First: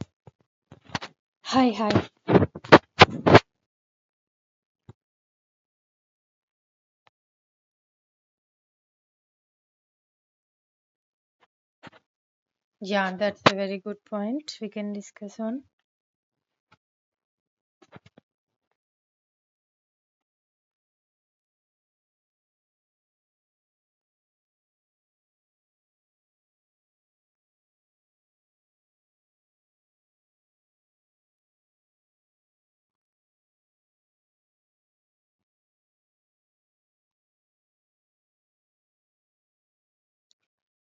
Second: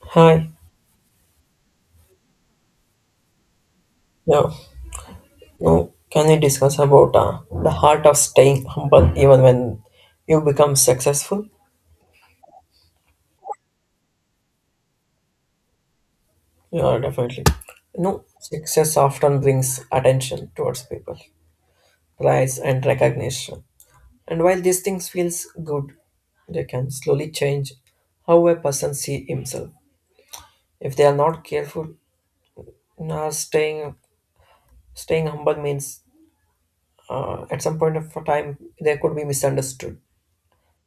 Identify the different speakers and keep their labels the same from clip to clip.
Speaker 1: Hi.
Speaker 2: Hi, hi.
Speaker 1: Yeah. No. Can we discuss about the heart of staying humble even when you become successful?
Speaker 2: Yeah, that's a very good point. We can discuss on.
Speaker 1: Yeah, definitely. No, success often brings attention towards people, prize and recognition. And while these things feels good, they can slowly change how a person see himself. If they are not careful, now staying humble means at some point of time they could be misunderstood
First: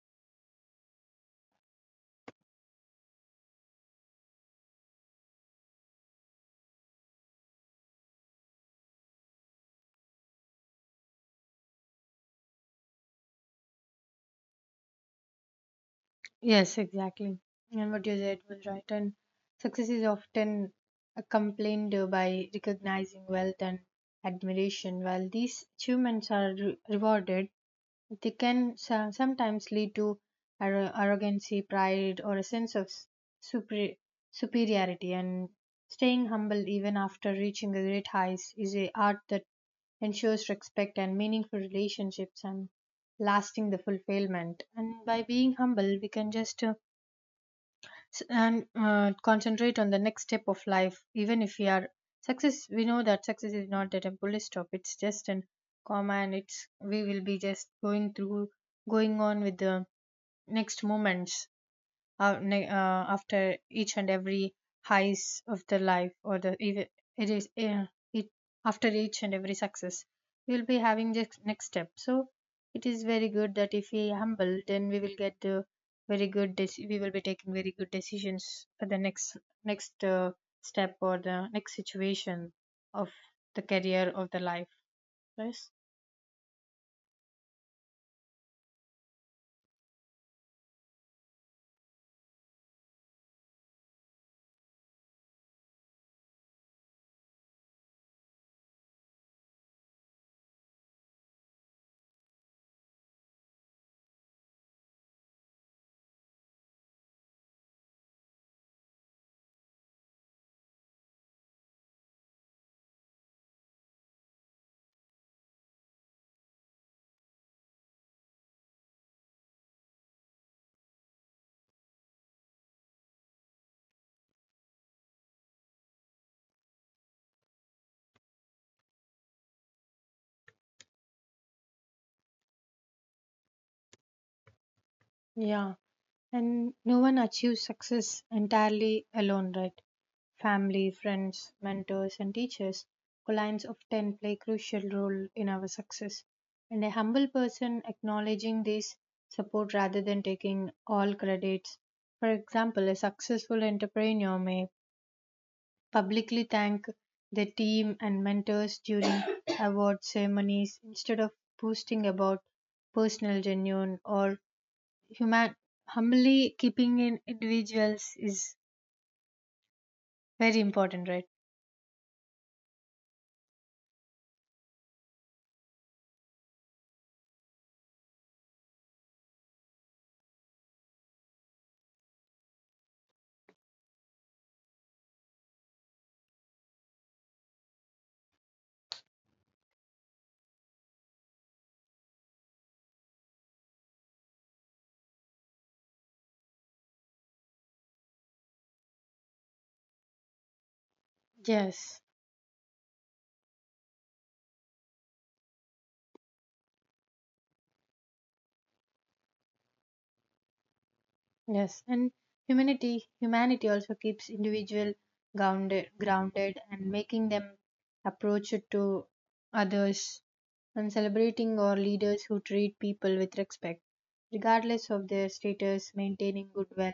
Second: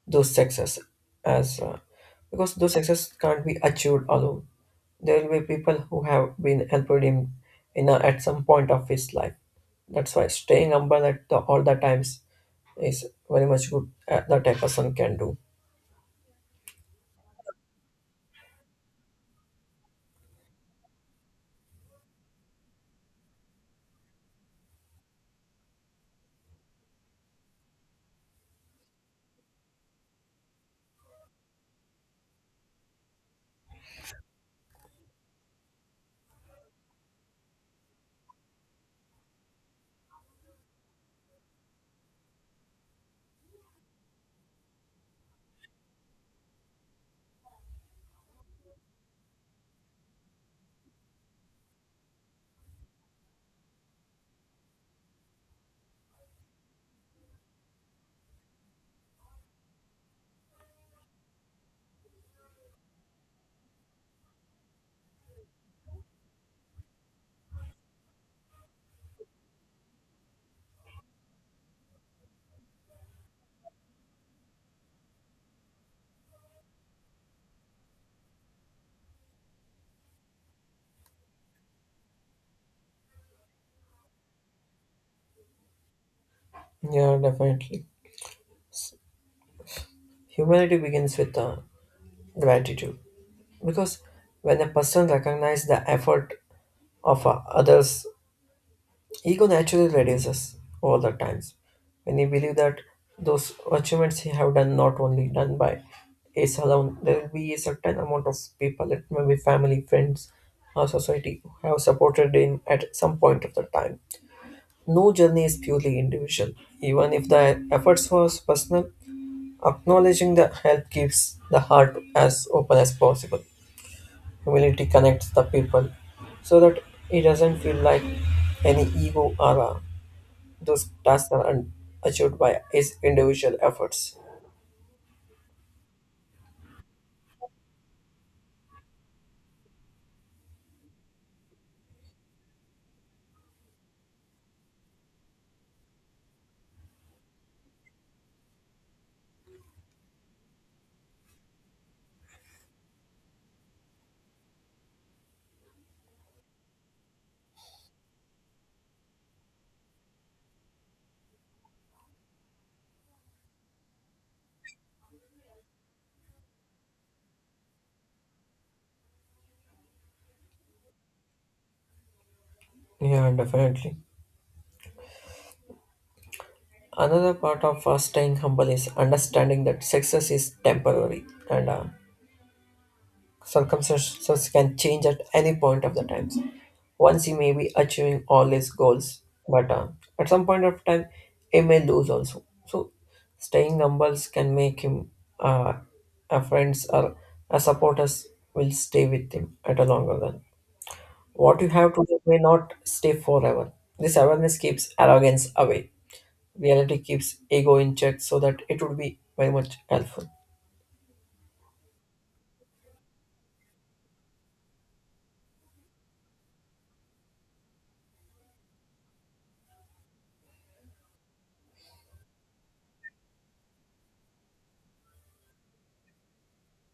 Speaker 1: those success as because those success can't be achieved alone, there will be people who have been helped him at some point of his life. That's why staying humble at all the times is very much good, that a person can do.
Speaker 2: Yes, exactly. And what you said was right. And success is often complained by recognizing wealth and admiration, while these achievements are rewarded. They can sometimes lead to arrogancy, pride, or a sense of super- superiority. And staying humble even after reaching the great heights is a art that ensures respect and meaningful relationships and lasting the fulfillment. And by being humble, we can just s- and concentrate on the next step of life even if we are success. We know that success is not at a bullet stop, it's just an comma, and it's we will be just going on with the next moments after each and every highs of the life or the even it is it after each and every success we will be having the next step, so it is very good that if we humble then we will get the very good dec- we will be taking very good decisions for the next step or the next situation of the career of the life. Yes.
Speaker 1: Yeah, definitely. Humility begins with gratitude, because when a person recognizes the effort of others, ego naturally reduces all the times. When you believe that those achievements you have done not only done by is alone, there will be a certain amount of people, it may be family, friends, or society, who have supported him at some point of the time. No journey is purely individual. Even if the efforts was personal, acknowledging the help keeps the heart as open as possible. Humility connects the people so that it doesn't feel like any ego or a those tasks are un- achieved by his individual efforts.
Speaker 2: Yeah. And no one achieves success entirely alone, right? Family, friends, mentors, and teachers who lines of 10 play crucial role in our success. And a humble person acknowledging this support rather than taking all credits. For example, a successful entrepreneur may publicly thank their team and mentors during award ceremonies instead of boasting about personal genuine or human humbly keeping in individuals is very important, right?
Speaker 1: Yeah, definitely. Another part of staying humble is understanding that success is temporary and, circumstances can change at any point of the times. Once he may be achieving all his goals, but at some point of time, he may lose also. So, staying humble can make him, uh, a friends or a supporters will stay with him at a longer run. What you have
Speaker 2: Yes,
Speaker 1: today may not stay forever. This awareness keeps arrogance away. Reality keeps ego in check so that it would be very much helpful.
Speaker 2: yes, and humanity humanity also keeps individual grounded and making them approach it to others and celebrating our leaders who treat people with respect regardless of their status maintaining goodwill.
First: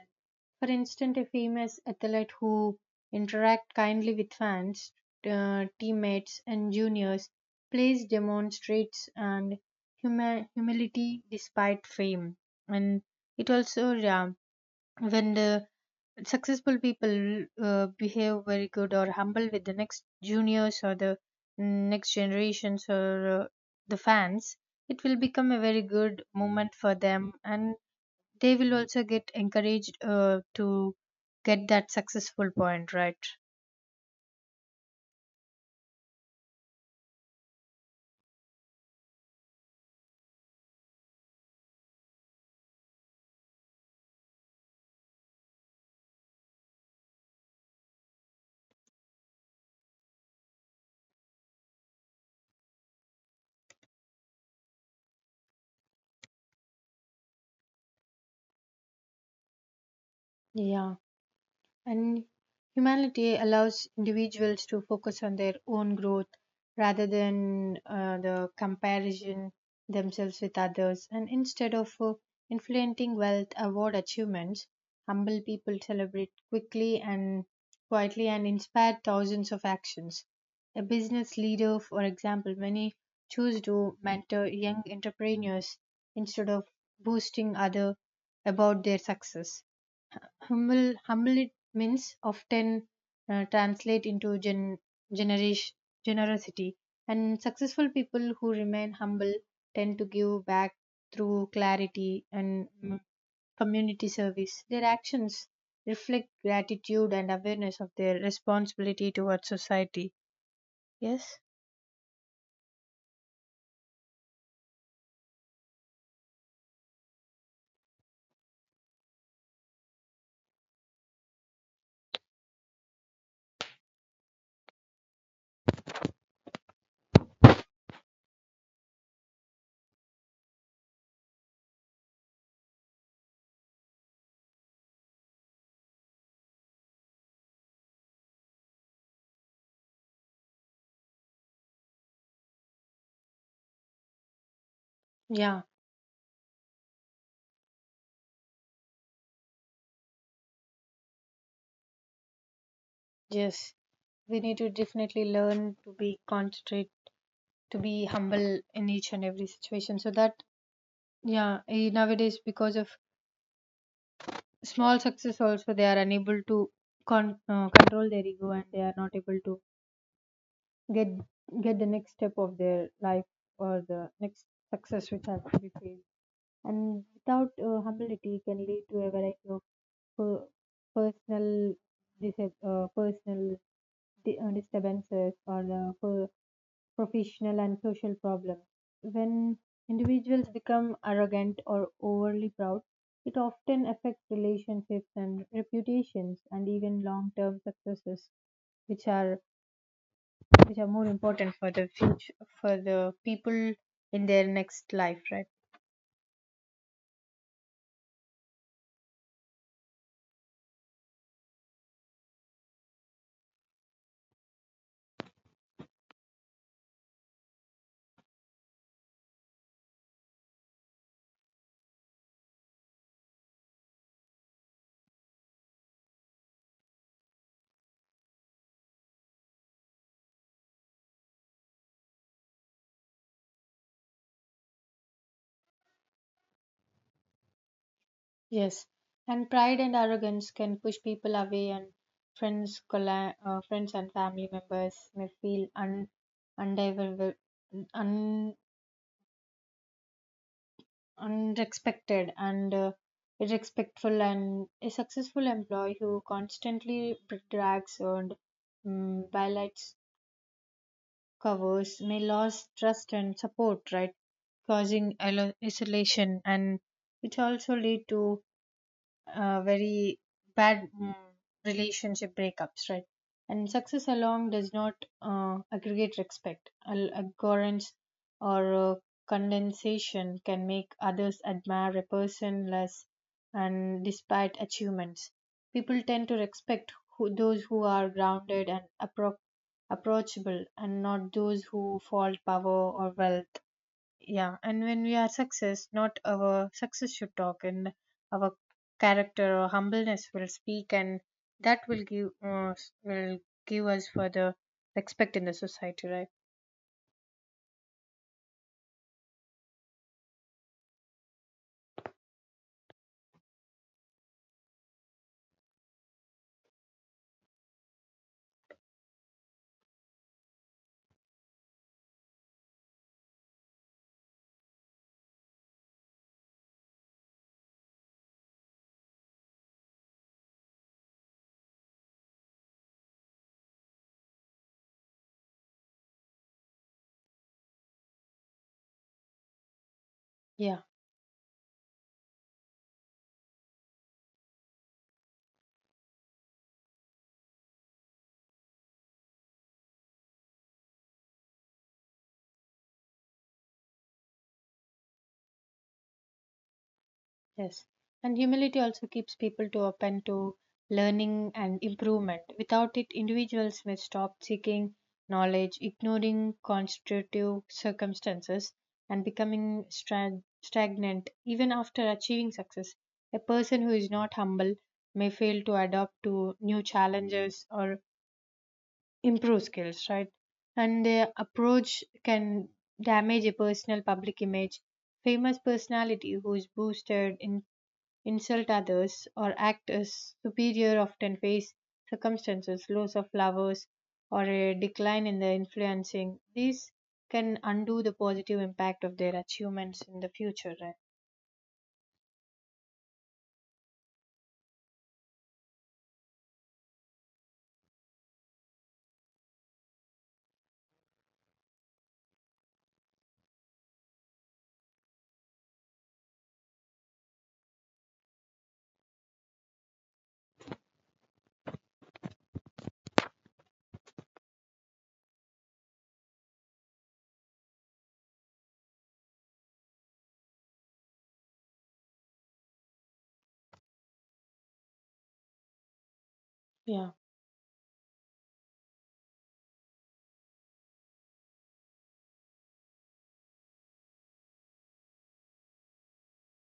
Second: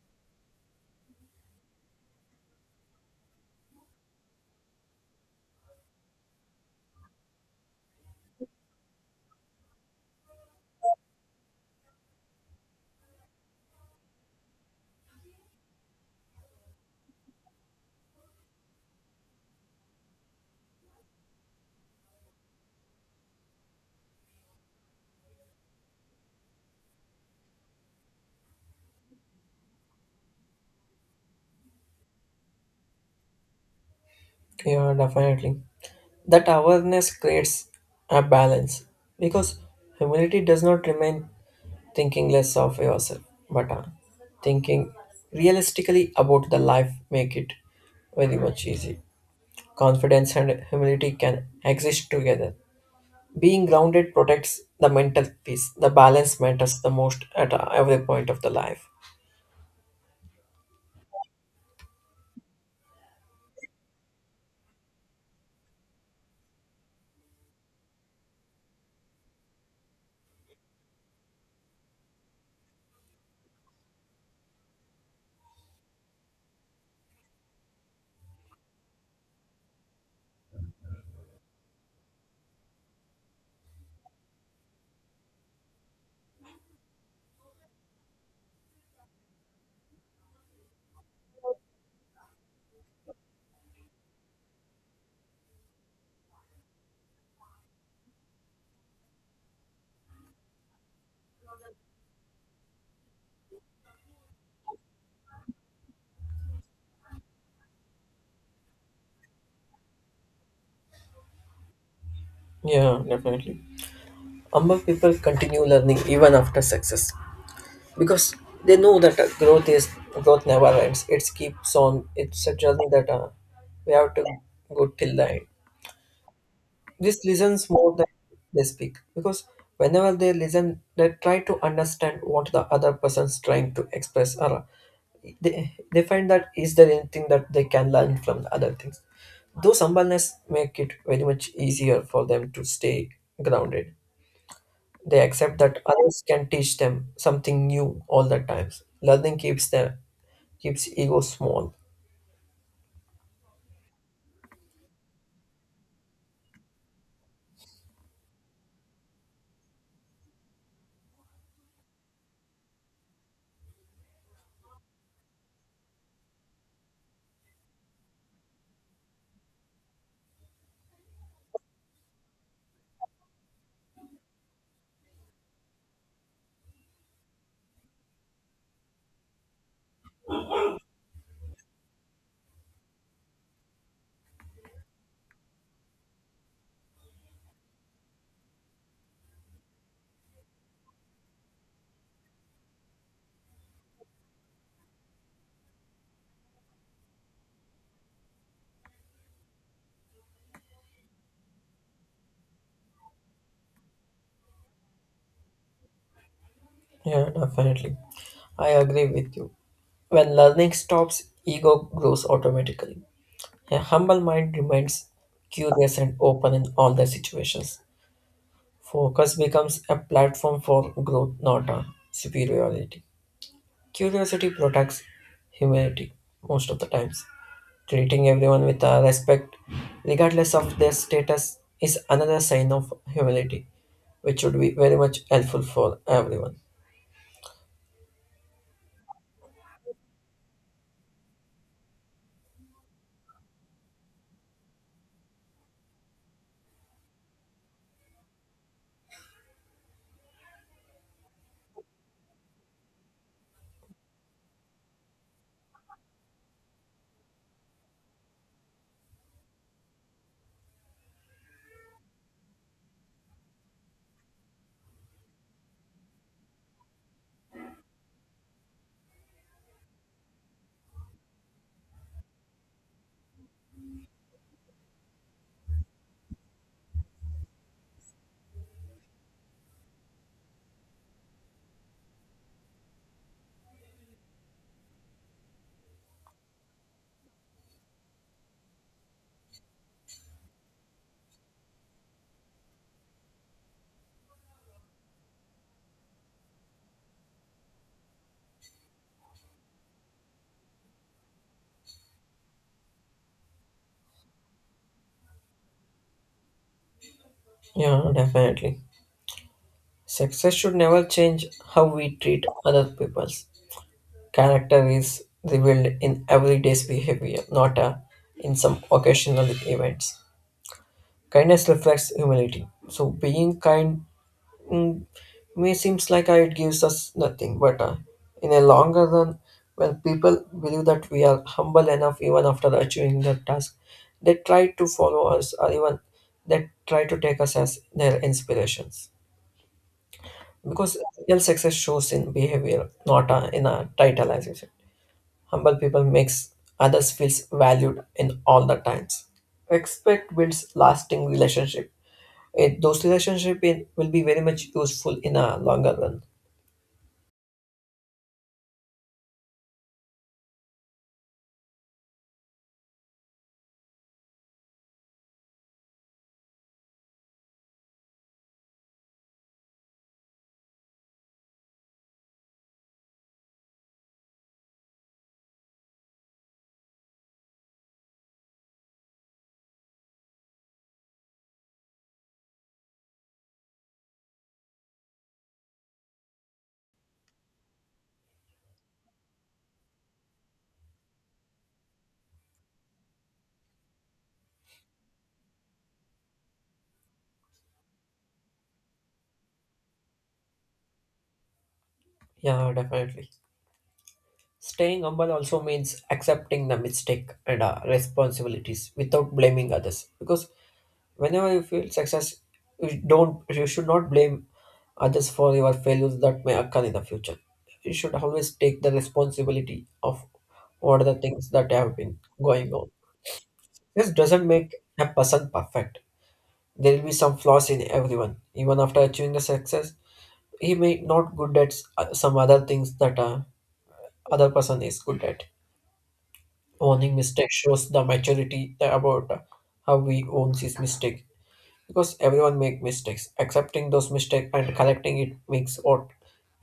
Speaker 2: For instance, a famous athlete who interact kindly with fans, teammates, and juniors plays demonstrates and humility despite fame, and it also, yeah, when the successful people behave very good or humble with the next juniors or the next generations or the fans, it will become a very good moment for them and they will also get encouraged to get that successful point, right?
Speaker 1: Yeah, definitely. That awareness creates a balance because humility does not remain thinking less of yourself, but, thinking realistically about the life make it very much easy. Confidence and humility can exist together. Being grounded protects the mental peace. The balance matters the most at every point of the life.
Speaker 2: Yeah. And humanity allows individuals to focus on their own growth rather than the comparison themselves with others. And instead of inflating wealth, award achievements, humble people celebrate quickly and quietly and inspire thousands of actions. A business leader, for example, many choose to mentor young entrepreneurs instead of boosting other about their success. Humble it means often translate into generation generosity, and successful people who remain humble tend to give back through clarity and community service. Their actions reflect gratitude and awareness of their responsibility towards society. Yes.
Speaker 1: Yeah, definitely. Humble people continue learning even after success because they know that growth never ends. It keeps on. It's a journey that, we have to go till the end. This listens more than they speak because whenever they listen, they try to understand what the other person's trying to express, or they find that is there anything that they can learn from the other things. Those humbleness make it very much easier for them to stay grounded. They accept
Speaker 2: Yeah,
Speaker 1: that others can teach them something new all the times. Learning keeps their keeps ego small.
Speaker 2: yes, we need to definitely learn to be humble in each and every situation so that... Yeah, nowadays because of small success also they are unable to control their ego, and they are not able to get get the next step of their life or the next success which has to be faced. And without humility can lead to a variety of per- personal dis- uh, personal disturbances or the professional, and social problems. When individuals become arrogant or overly proud, it often affects relationships and reputations and even long-term successes, which are which are more important for the future for the people in their next life, right?
Speaker 1: Yeah, definitely. I agree with you. When learning stops, ego grows automatically. A humble mind remains curious and open in all the situations. Focus becomes a platform for growth, not a superiority. Curiosity protects humanity most of the times. Treating everyone with, respect, regardless of their status, is another sign of humility, which would be very much helpful for everyone.
Speaker 2: Yes, and pride and arrogance can push people away, and friends, and family members may feel unavailable, and and is and a successful employee who constantly brags and violates covers may lose trust and support, right? Causing isolation, and it also lead to very bad relationship breakups, right? And success alone does not aggregate respect. Abhorrence or condensation can make others admire a person less, and despite achievements, people tend to respect who, those who are grounded and approachable, and not those who fault power or wealth. Yeah, and when we are success not our success should talk, and our character or humbleness will speak, and that will will give us further respect in the society, right?
Speaker 1: Yeah, definitely. Success should never change how we treat other peoples. Character is revealed in everyday's behavior, not, in some occasional events. Kindness reflects humility. So being kind may seems like, it gives us nothing, but, in a longer run, when people believe that we are humble enough even after achieving their task, they try to follow us or even they try to take us as their inspirations.
Speaker 2: Yeah.
Speaker 1: Because real success shows in behavior, not, in a title, as you said. Humble people makes others feels valued in all the times. Respect builds lasting relationships, it, those relationships will be very much useful in a longer run.
Speaker 2: Yes. And humility also keeps people to open to learning and improvement. Without it, individuals may stop seeking knowledge, ignoring constitutive circumstances, and becoming stagnant even after achieving success. A person who is not humble may fail to adapt to new challenges or improve skills, right? And their approach can damage a personal public image. Famous personality who is boosted in insult others, or act as superior often face circumstances, loss of lovers, or a decline in their influencing. These can undo the positive impact of their achievements in the future, right?
Speaker 1: Yeah, definitely. Staying humble also means accepting the mistake and, responsibilities without blaming others, because whenever you feel success you should not blame others for your failures that may occur in the future. You should always take the responsibility of what are the things that have been going on. This doesn't make a person perfect. There will be some flaws in everyone even after achieving the success. He may not good at some other things that, other person is good at.
Speaker 2: Yeah.
Speaker 1: Owning mistake shows the maturity that about, how we owns his mistake, because everyone make mistakes. Accepting those mistakes and correcting it makes what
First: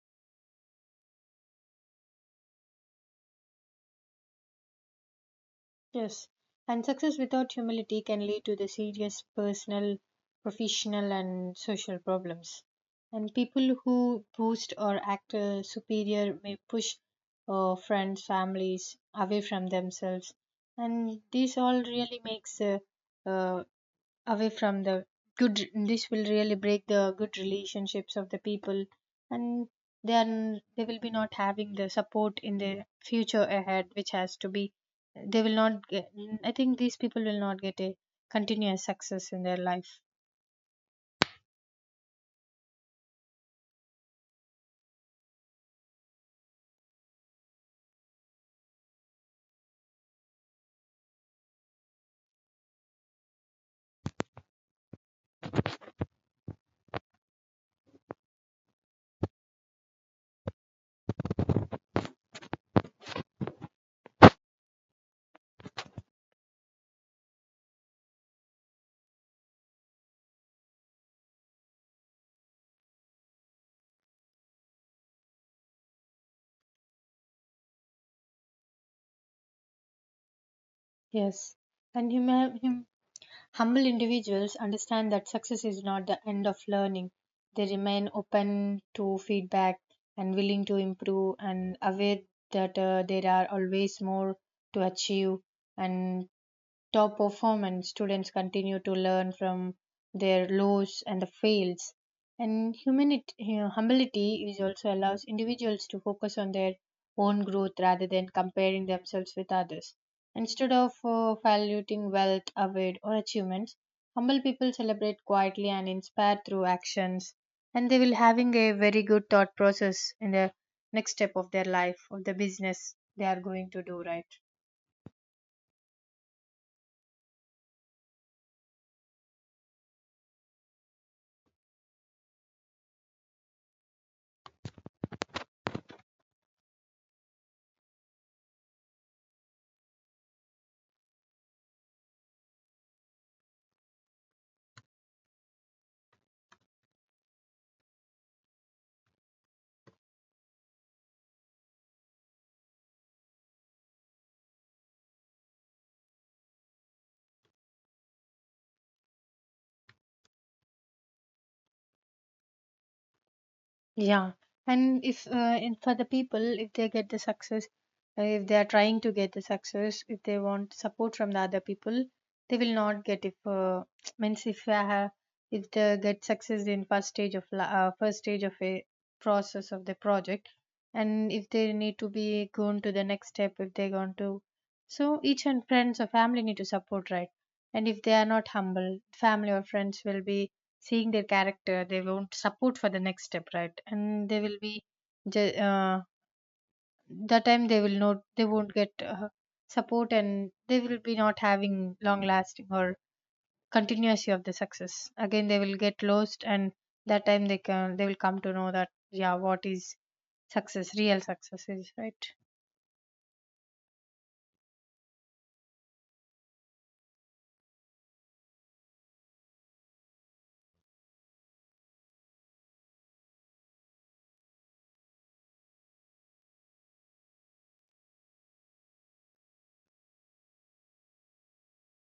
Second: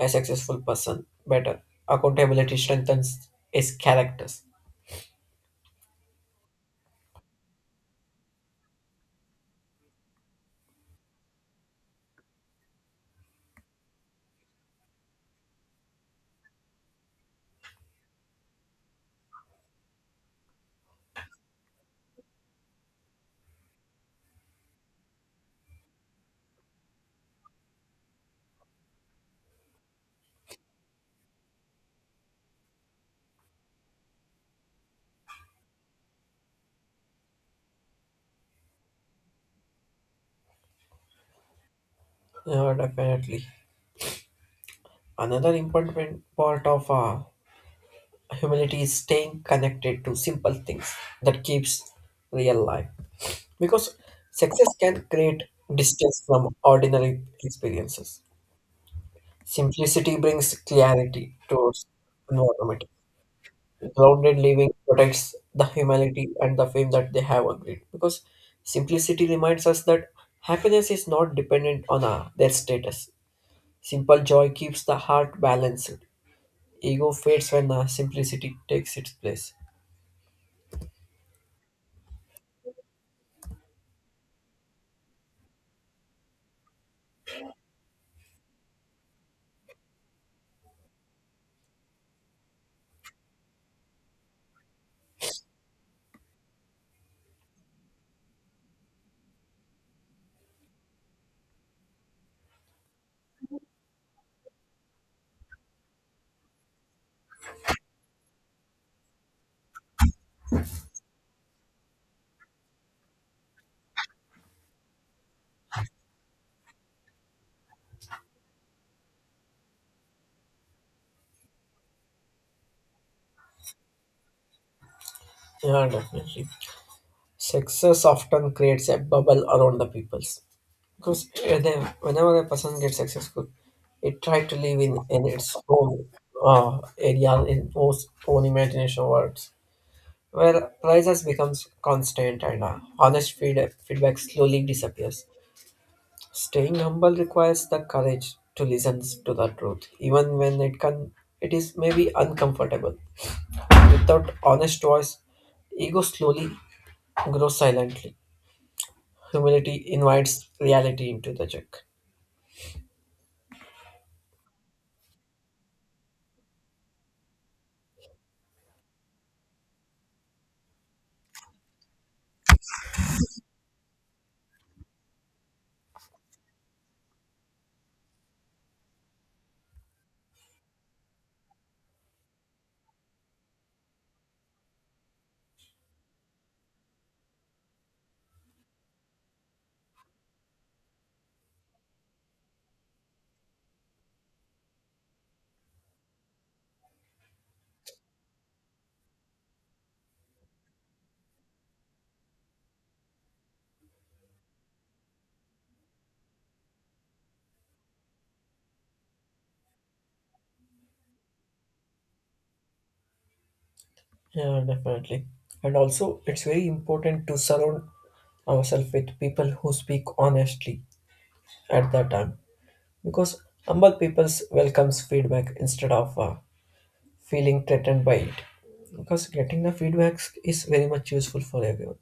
Speaker 1: a successful person better. Accountability strengthens his characters.
Speaker 2: Yes, and success without humility can lead to the serious personal, professional, and social problems. And people who boast or act superior may push friends, families away from themselves, and this all really makes uh, away from the good. This will really break the good relationships of the people, and then they will be not having the support in the future ahead which has to be they will not get I think these people will not get a continuous success in their life.
Speaker 1: Yeah, definitely. Another important part of, humility is staying connected to simple things that keeps real life. Because success can create distance from ordinary experiences. Simplicity brings clarity towards environment. Grounded living protects the humility and the fame that they have agreed. Because simplicity reminds us that happiness is not dependent on, their status. Simple joy keeps the heart balanced. Ego fades when, simplicity takes its place.
Speaker 2: Yes. And human humble individuals understand that success is not the end of learning. They remain open to feedback and willing to improve and aware that there are always more to achieve, and top performance, students continue to learn from their lows and the fails. And humility is also allows individuals to focus on their own growth rather than comparing themselves with others. Instead of valuing wealth, award, or achievements, humble people celebrate quietly and inspire through actions, and they will having a very good thought process in the next step of their life, of the business they are going to do, right?
Speaker 1: Yeah, definitely. Success often creates a bubble around the peoples. Because whenever a person gets successful, it tries to live in its own, area, in its own imagination worlds, where prizes becomes constant and, honest feedback slowly disappears. Staying humble requires the courage to listen to the truth, even when it is maybe uncomfortable. Without honest voice, ego slowly grows silently. Humility invites reality into the joke.
Speaker 2: Yeah, and if in, for the people, if they get the success, if they are trying to get the success, if they want support from the other people, they will not get if means if I have if they get success in first stage of a process of the project, and if they need to be gone to the next step, if they gone to, so each and friends or family need to support, right? And if they are not humble, family or friends will be seeing their character, they won't support for the next step, right? And they will be ju- uh, that time they will not they won't get support, and they will be not having long lasting or continuity of the success, again they will get lost, and that time they will come to know that yeah, what is success real success is, right?
Speaker 1: Yeah, definitely. And also, it's very important to surround ourselves with people who speak honestly at that time, because humble people welcomes feedback instead of, feeling threatened by it. Because getting the feedback is very much useful for everyone.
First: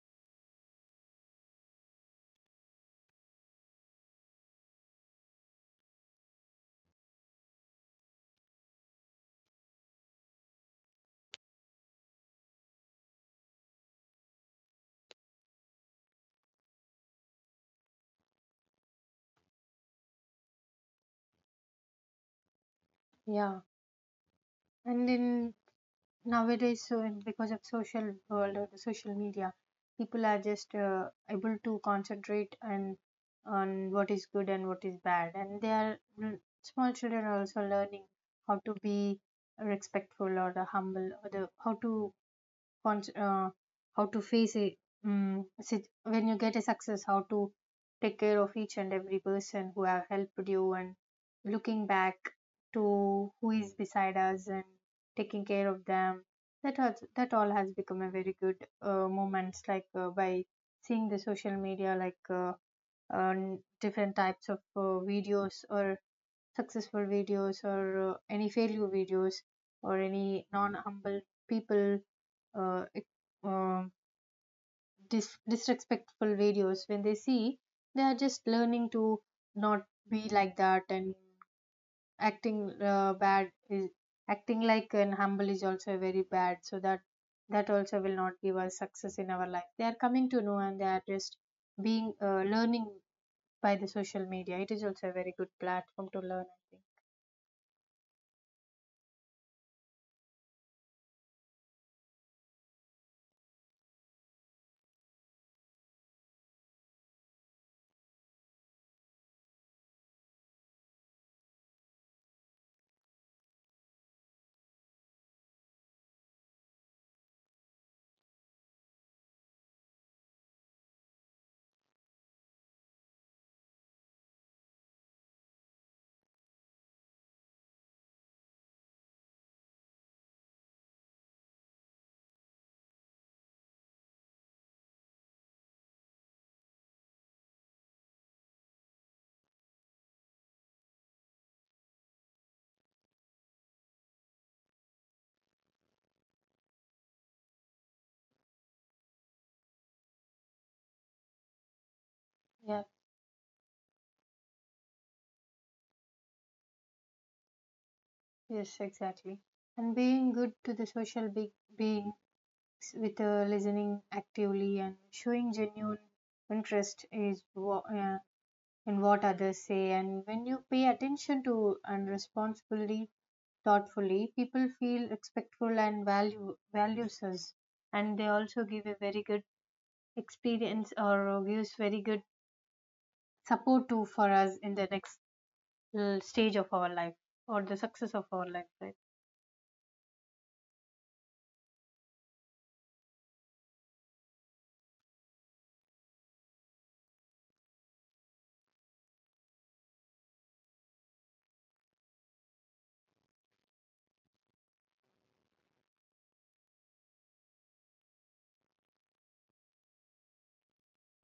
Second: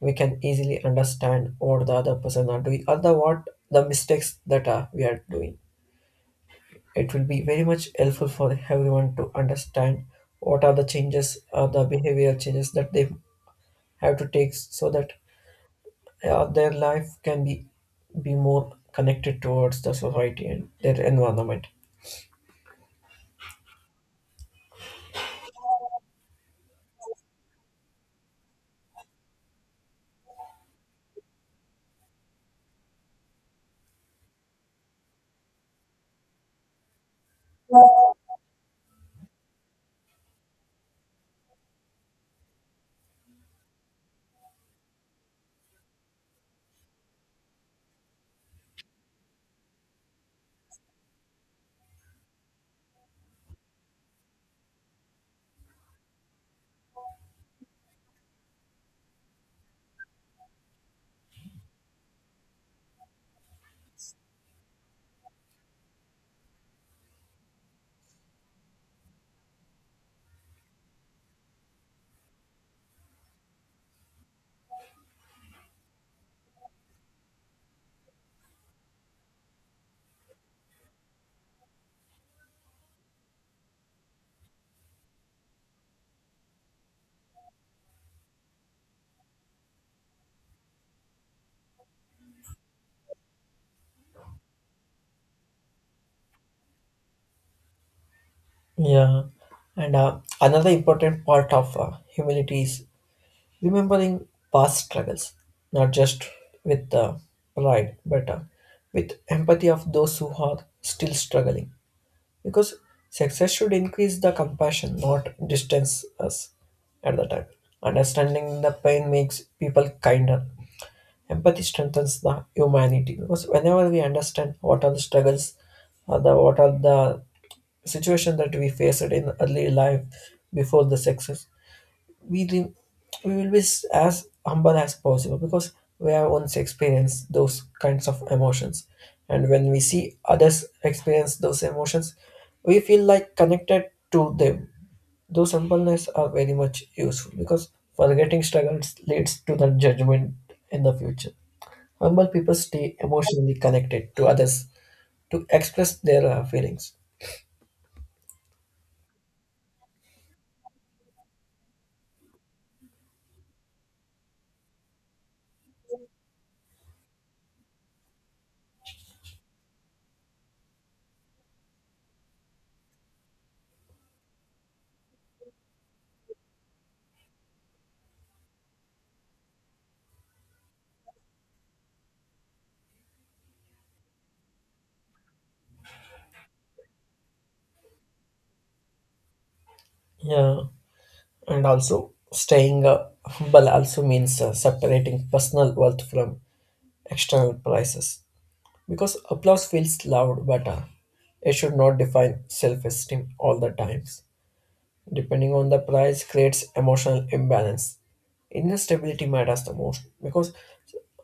Speaker 1: We can easily understand what the other person are doing or the what the mistakes that, we are doing. It will be very much helpful for everyone to understand what are the changes or the behavioral changes that they have to take so that, their life can be more connected towards the society and their environment.
Speaker 2: Yeah, and in nowadays because of social world or the social media people are just able to concentrate and on what is good and what is bad, and small children are also learning how to be respectful or the humble or the how to con- uh, how to face it, sit when you get a success how to take care of each and every person who have helped you and looking back to who is beside us and taking care of them, that has that all has become a very good moments like by seeing the social media like different types of videos or successful videos or any failure videos or any non humble people uh, it- um disrespectful videos when they see they are just learning to not be like that, and acting bad is acting like an humble is also very bad, so that that also will not give us success in our life, they are coming to know, and they are just being learning by the social media, it is also a very good platform to learn, I think.
Speaker 1: Yeah, and, another important part of, humility is remembering past struggles, not just with, pride, but, with empathy of those who are still struggling, because success should increase the compassion, not distance us at the time. Understanding the pain makes people kinder. Empathy strengthens the humanity because whenever we understand what are the struggles, or the what are the situation that we faced in early life before the success, we re- we will be as humble as possible, because we have once experienced those kinds of emotions, and when we see others experience those emotions, we feel like connected to them. Those humbleness are very much useful, because forgetting struggles leads to the judgment in the future. Humble people
Speaker 2: Yeah.
Speaker 1: stay emotionally connected to others to express their, feelings.
Speaker 2: Yes, exactly. And being good to the social being with listening actively and showing genuine interest is in what others say, and when you pay attention to and responsibly thoughtfully people feel respectful and value values us, and they also give a very good experience or gives very good support to for us in the next stage of our life or the success of our life, right?
Speaker 1: Yeah, and also staying, humble also means, separating personal wealth from external prices, because applause feels loud, but, it should not define self-esteem all the times. Depending on the price creates emotional imbalance. Inner stability matters the most, because,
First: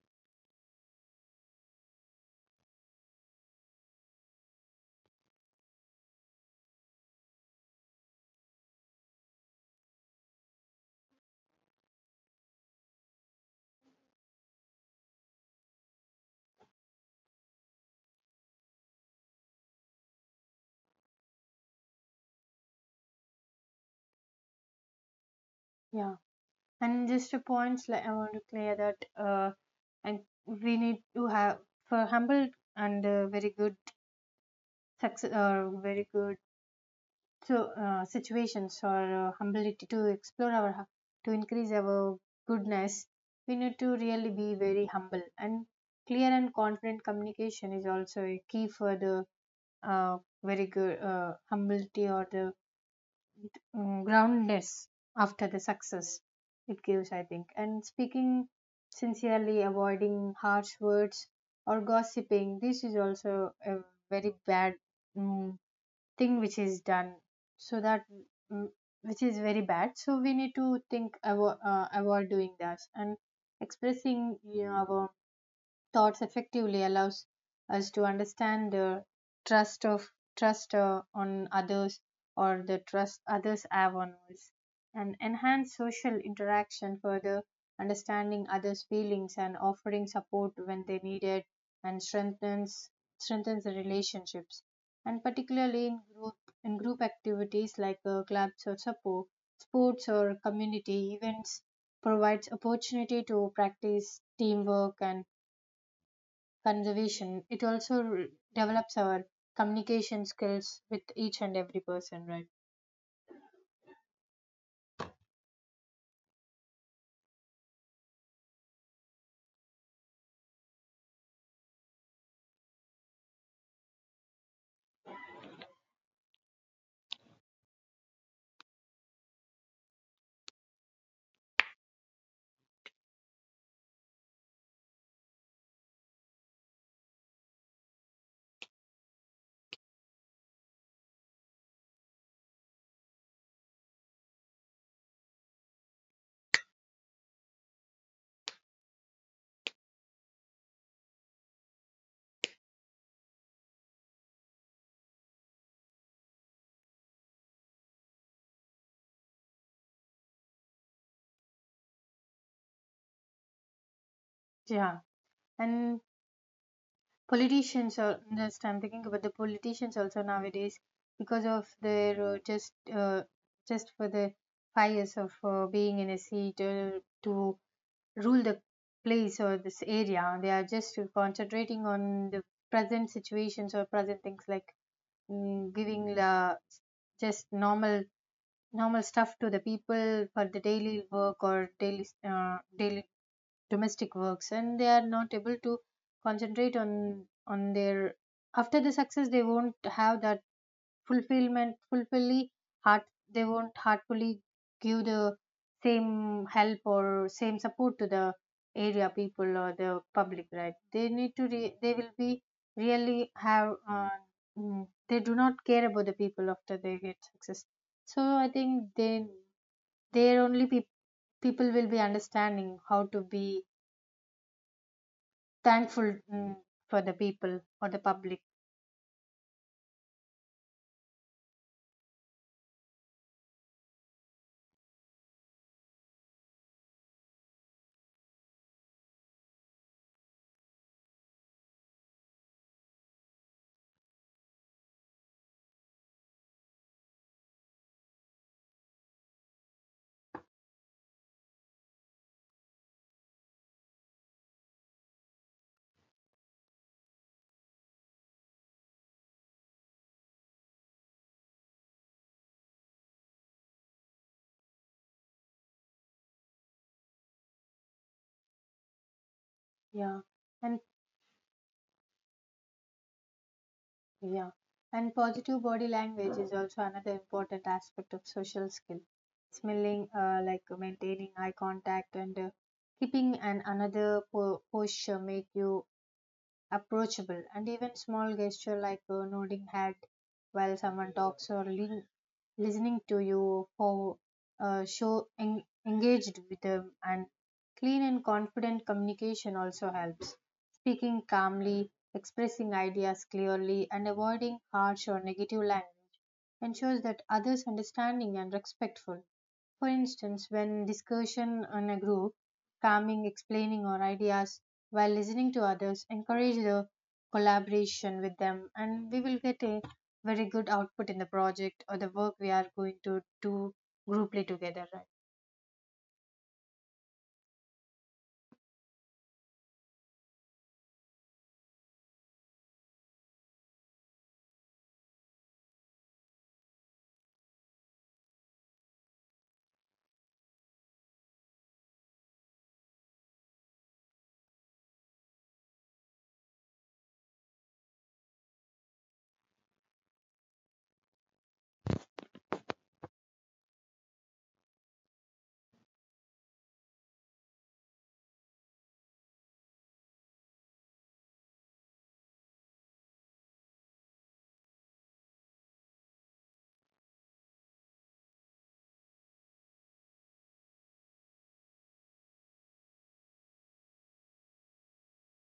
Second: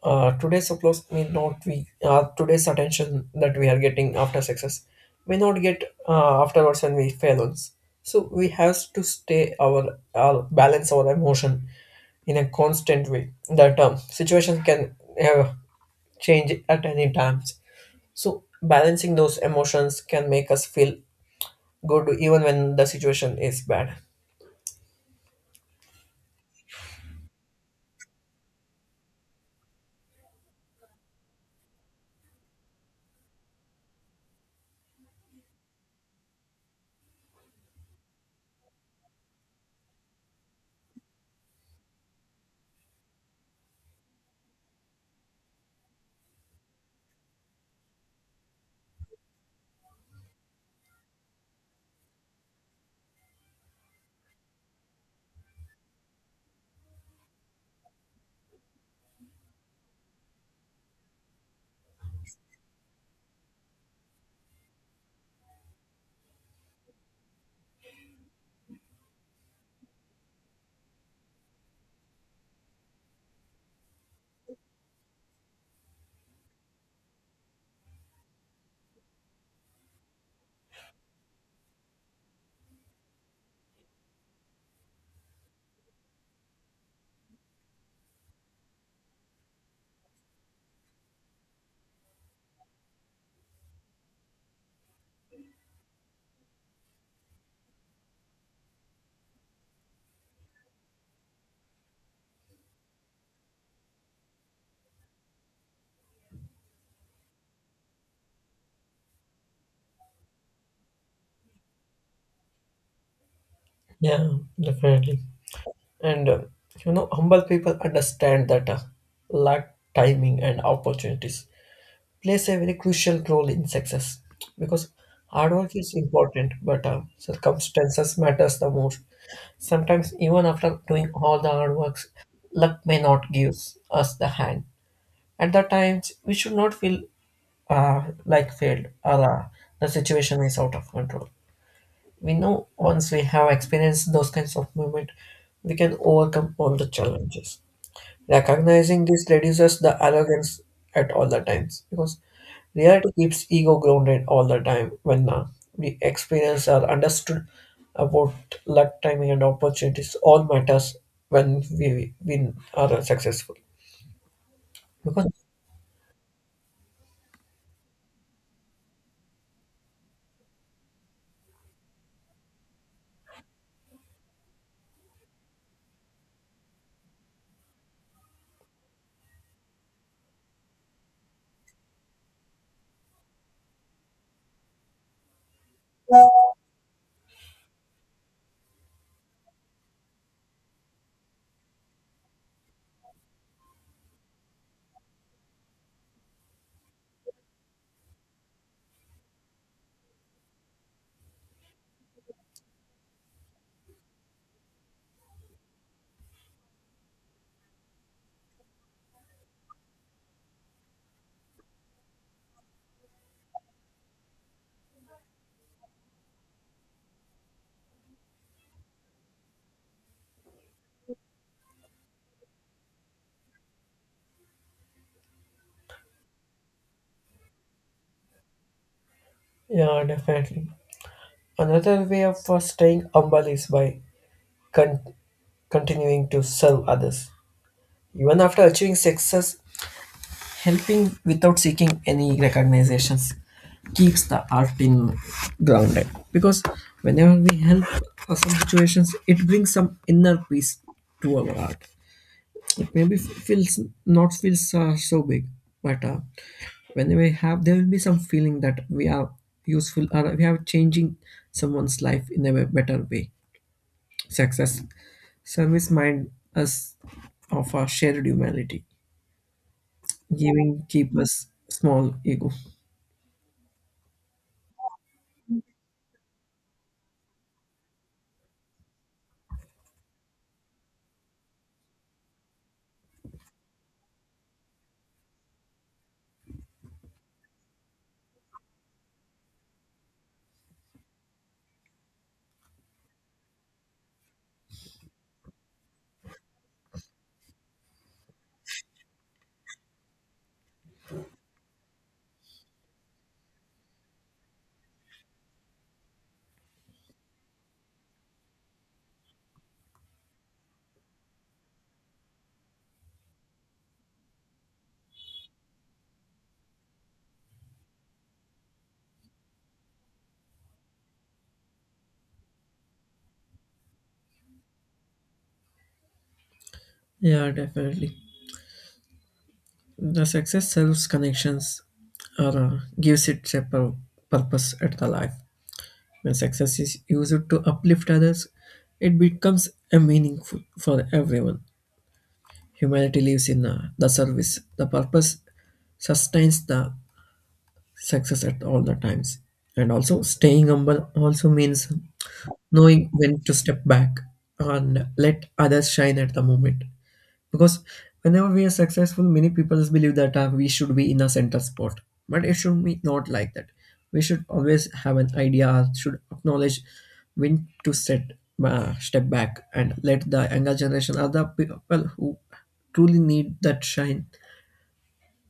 Speaker 1: today's applause may not be, today's attention that we are getting after success may not get, afterwards when we fail once. So we have to stay our, balance our emotion in a constant way, that, situation can, uh, change at any times. So balancing those emotions can make us feel good even when the situation is bad.
Speaker 2: Yeah, and just a point like I want to clear that, uh, and we need to have for humble, and very good success or very good, so situations or humility to increase our goodness, we need to really be very humble, and clear and confident communication is also a key for the uh, very good humility or the groundless After the success, it gives, I think. And speaking sincerely, avoiding harsh words or gossiping, this is also a very bad mm, thing which is done. So that mm, which is very bad. So we need to think avoid doing that and expressing our thoughts effectively allows us to understand the trust of trust on others or the trust others have on us and enhance social interaction further, understanding others' feelings and offering support when they need it, and strengthens the relationships, and particularly in group activities like clubs or support, sports or community events, provides opportunity to practice teamwork and conservation. It also develops our communication skills with each and every person, right?
Speaker 1: Yeah, definitely. And, you know, humble people understand that, luck, timing, and opportunities plays a very crucial role in success, because hard work is important, but, circumstances matters the most. Sometimes, even after doing all the hard works, luck may not give us the hand. At that times, we should not feel, like failed or, the situation is out of control. We know once we have experienced those kinds of movement, we can overcome all the challenges. Recognizing this reduces the arrogance at all the times, because reality keeps ego grounded all the time when, we experience or understood about luck, timing, and opportunities all matters when we win are successful.
Speaker 2: Yeah.
Speaker 1: Because
Speaker 2: And politicians are just, I'm thinking about the politicians also nowadays, because of their just for the 5 years of being in a seat to rule the place or this area, they are just concentrating on the present situations or present things like giving the just normal stuff to the people for the daily work or daily domestic works, and they are not able to concentrate on their. After the success, they won't have that fulfillment fulfilly heart. They won't heartfully give the same help or same support to the area people or the public, right? They need to they will be really have mm, they do not care about the people after they get success. So I think they, their only peop people will be understanding how to be thankful, mm, for the people or the public.
Speaker 1: yeah, definitely. Another way of, staying humble is by con- continuing to serve others. Even after achieving success, helping without seeking any recognitions keeps the art in grounded. Because whenever we help for some situations, it brings some inner peace to our art. It maybe feels not feels so big, but, when we have, there will be some feeling that we are useful or we are changing someone's life in a better way. Success service mind us of our shared humanity.
Speaker 2: Yeah. And
Speaker 1: Giving keep us small ego.
Speaker 2: yeah, and positive body language is also another important aspect of social skill. Smiling, like maintaining eye contact, and keeping an another posture make you approachable, and even small gesture like a nodding hat while someone talks or lean, listening to you for show engaged with them. And clean and confident communication also helps. Speaking calmly, expressing ideas clearly, and avoiding harsh or negative language ensures that others' understanding and respectful. For instance, when discussion in a group, calming, explaining our ideas while listening to others, encourage the collaboration with them, and we will get a very good output in the project or the work we are going to do grouply together, right?
Speaker 1: Yeah, definitely. The success sells connections or, gives it a purpose at the life. When success is used to uplift others, it becomes a meaningful for everyone. Humanity lives in, the service. The purpose sustains the success at all the times. And also staying humble also means knowing when to step back and let others shine at the moment, because whenever we are successful many people believe that, we should be in a center spot, but it should be not like that. We should always have an idea should acknowledge when to set step back and let the younger generation other people who truly need that shine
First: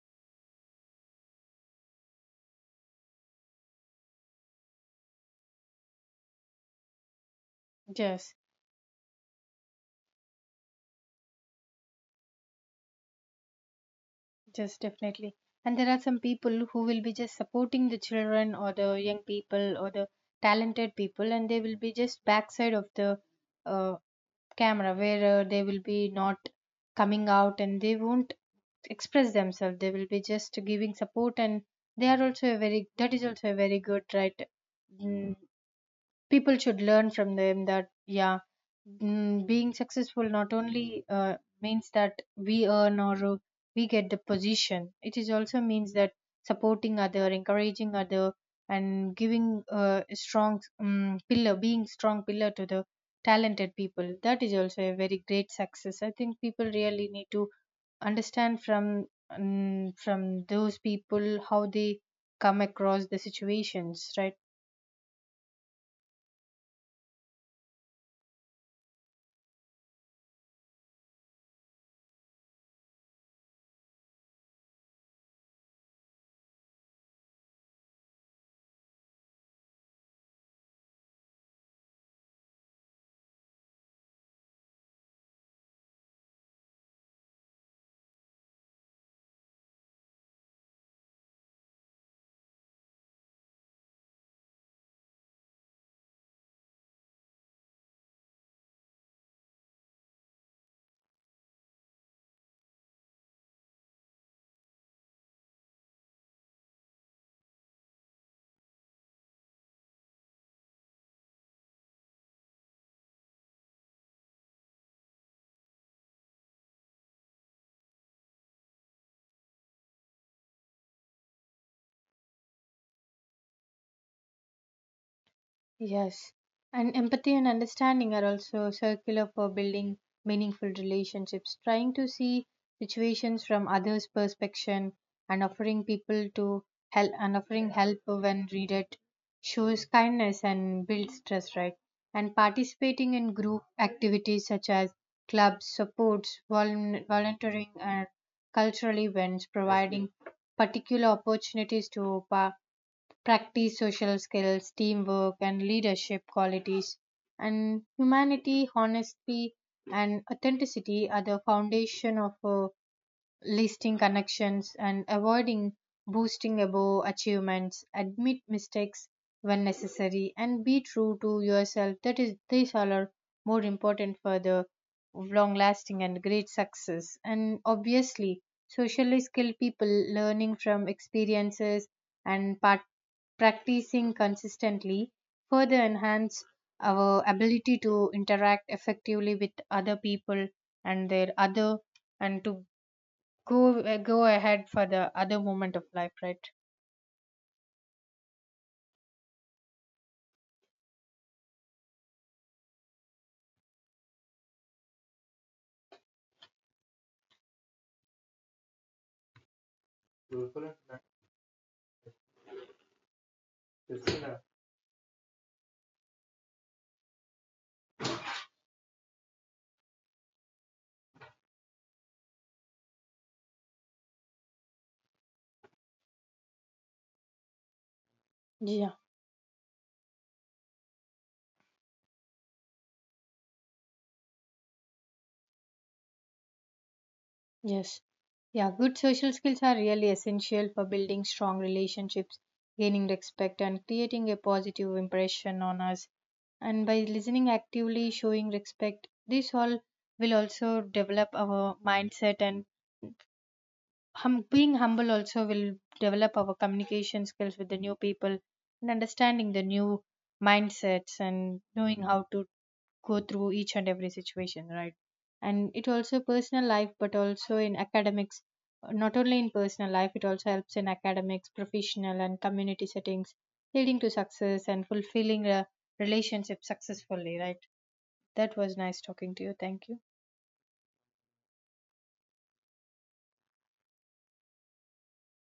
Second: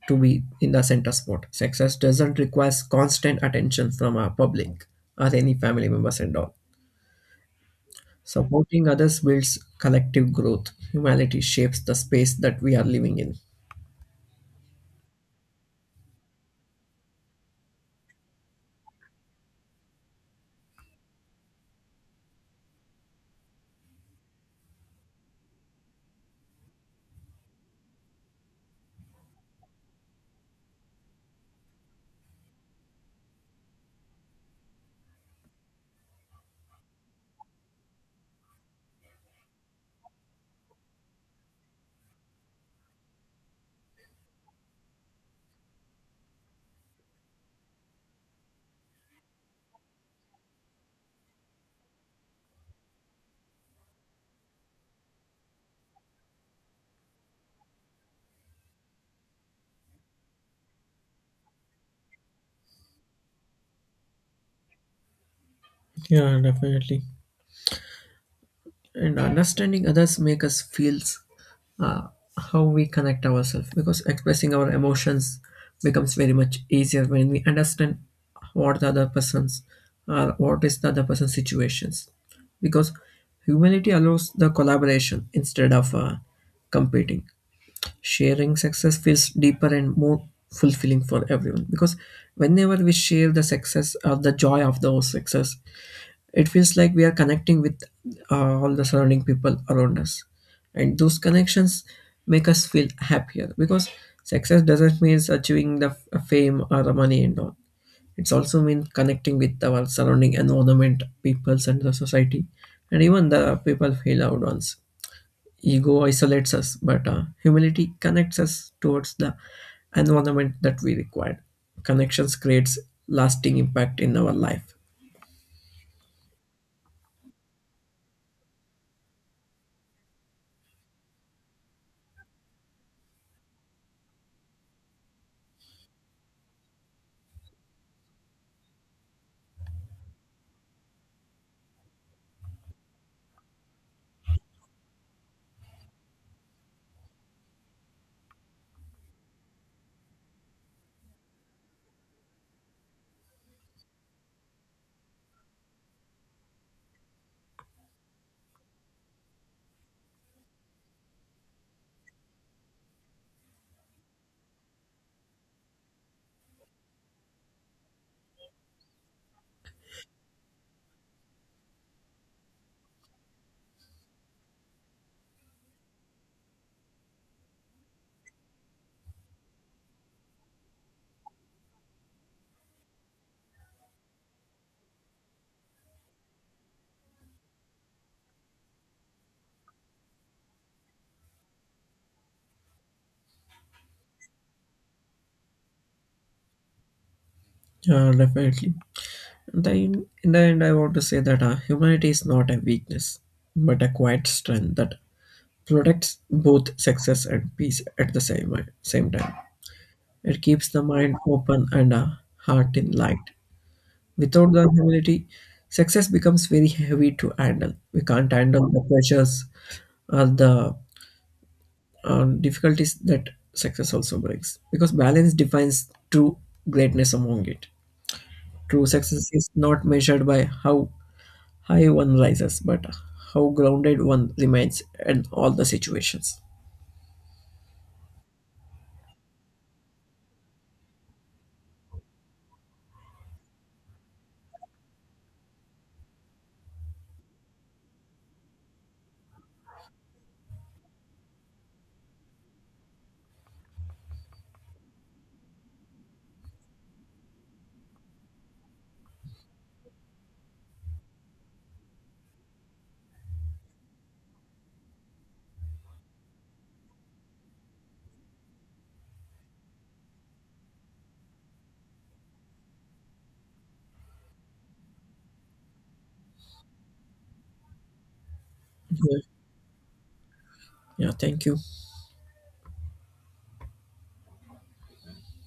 Speaker 1: to be in the center spot. Success doesn't require constant attention from our public or any family members and all.
Speaker 2: Yes,
Speaker 1: Supporting others builds collective growth. Humanity shapes the space that we are living in.
Speaker 2: yes, definitely. And there are some people who will be just supporting the children or the young people or the talented people, and they will be just backside of the uh, camera, where they will be not coming out and they won't express themselves. They will be just giving support, and they are also a very, that is also a very good, right? Mm, people should learn from them that yeah, mm, being successful not only means that we earn or we get the position, it is also means that supporting other, encouraging other, and giving a strong pillar, being strong pillar to the talented people, that is also a very great success. I think people really need to understand from those people how they come across the situations, right?
Speaker 1: Yeah, definitely. And understanding others make us feel, uh, how we connect ourselves, because expressing our emotions becomes very much easier when we understand what the other person's or what is the other person's situations. Because humanity allows the collaboration instead of, competing. Sharing success feels deeper and more fulfilling for everyone, because whenever we share the success or the joy of those success it feels like we are connecting with, all the surrounding people around us, and those connections make us feel happier, because success doesn't mean achieving the fame or the money and all. It's also mean connecting with our surrounding environment peoples and the society and even the people feel loved ones. Ego isolates us, but, humility connects us towards the environment that we require. Connections creates lasting impact in our life.
Speaker 2: Yes, and empathy and understanding are also circular for building meaningful relationships. Trying to see situations from others' perspective and offering people to help, and offering help when needed, shows kindness and builds trust, right? And participating in group activities such as clubs, supports, volunteering, and cultural events, providing particular opportunities to practice social skills, teamwork, and leadership qualities. And humanity, honesty, and authenticity are the foundation of a listing connections, and avoiding boosting above achievements, admit mistakes when necessary, and be true to yourself, that is, these all are more important for the long lasting and great success. And obviously, socially skilled people, learning from experiences and practicing consistently, further enhance our ability to interact effectively with other people and their other, and to go go ahead for the other moment of life, right?
Speaker 1: Yeah, definitely. In the end, I want to say that, humanity is not a weakness, but a quiet strength that protects both success and peace at the same time. It keeps the mind open and a heart in light. Without the humility, success becomes very heavy to handle. We can't handle the pressures or the, difficulties that success also brings, because balance defines true greatness among it. True
Speaker 2: Yeah,
Speaker 1: success is not measured by how high one rises, but how grounded one remains in all the situations.
Speaker 2: yes, yeah, good social skills are really essential for building strong relationships, gaining respect, and creating a positive impression on us. And by listening actively, showing respect, this all will also develop our mindset. And being humble also will develop our communication skills with the new people and understanding the new mindsets and knowing how to go through each and every situation, right? And it also personal life but also in academics, not only in personal life, it also helps in academics, professional and community settings, leading to success and fulfilling a relationship successfully, right? That was nice
Speaker 1: Yeah,
Speaker 2: talking to you, thank you.
Speaker 1: yeah, thank you.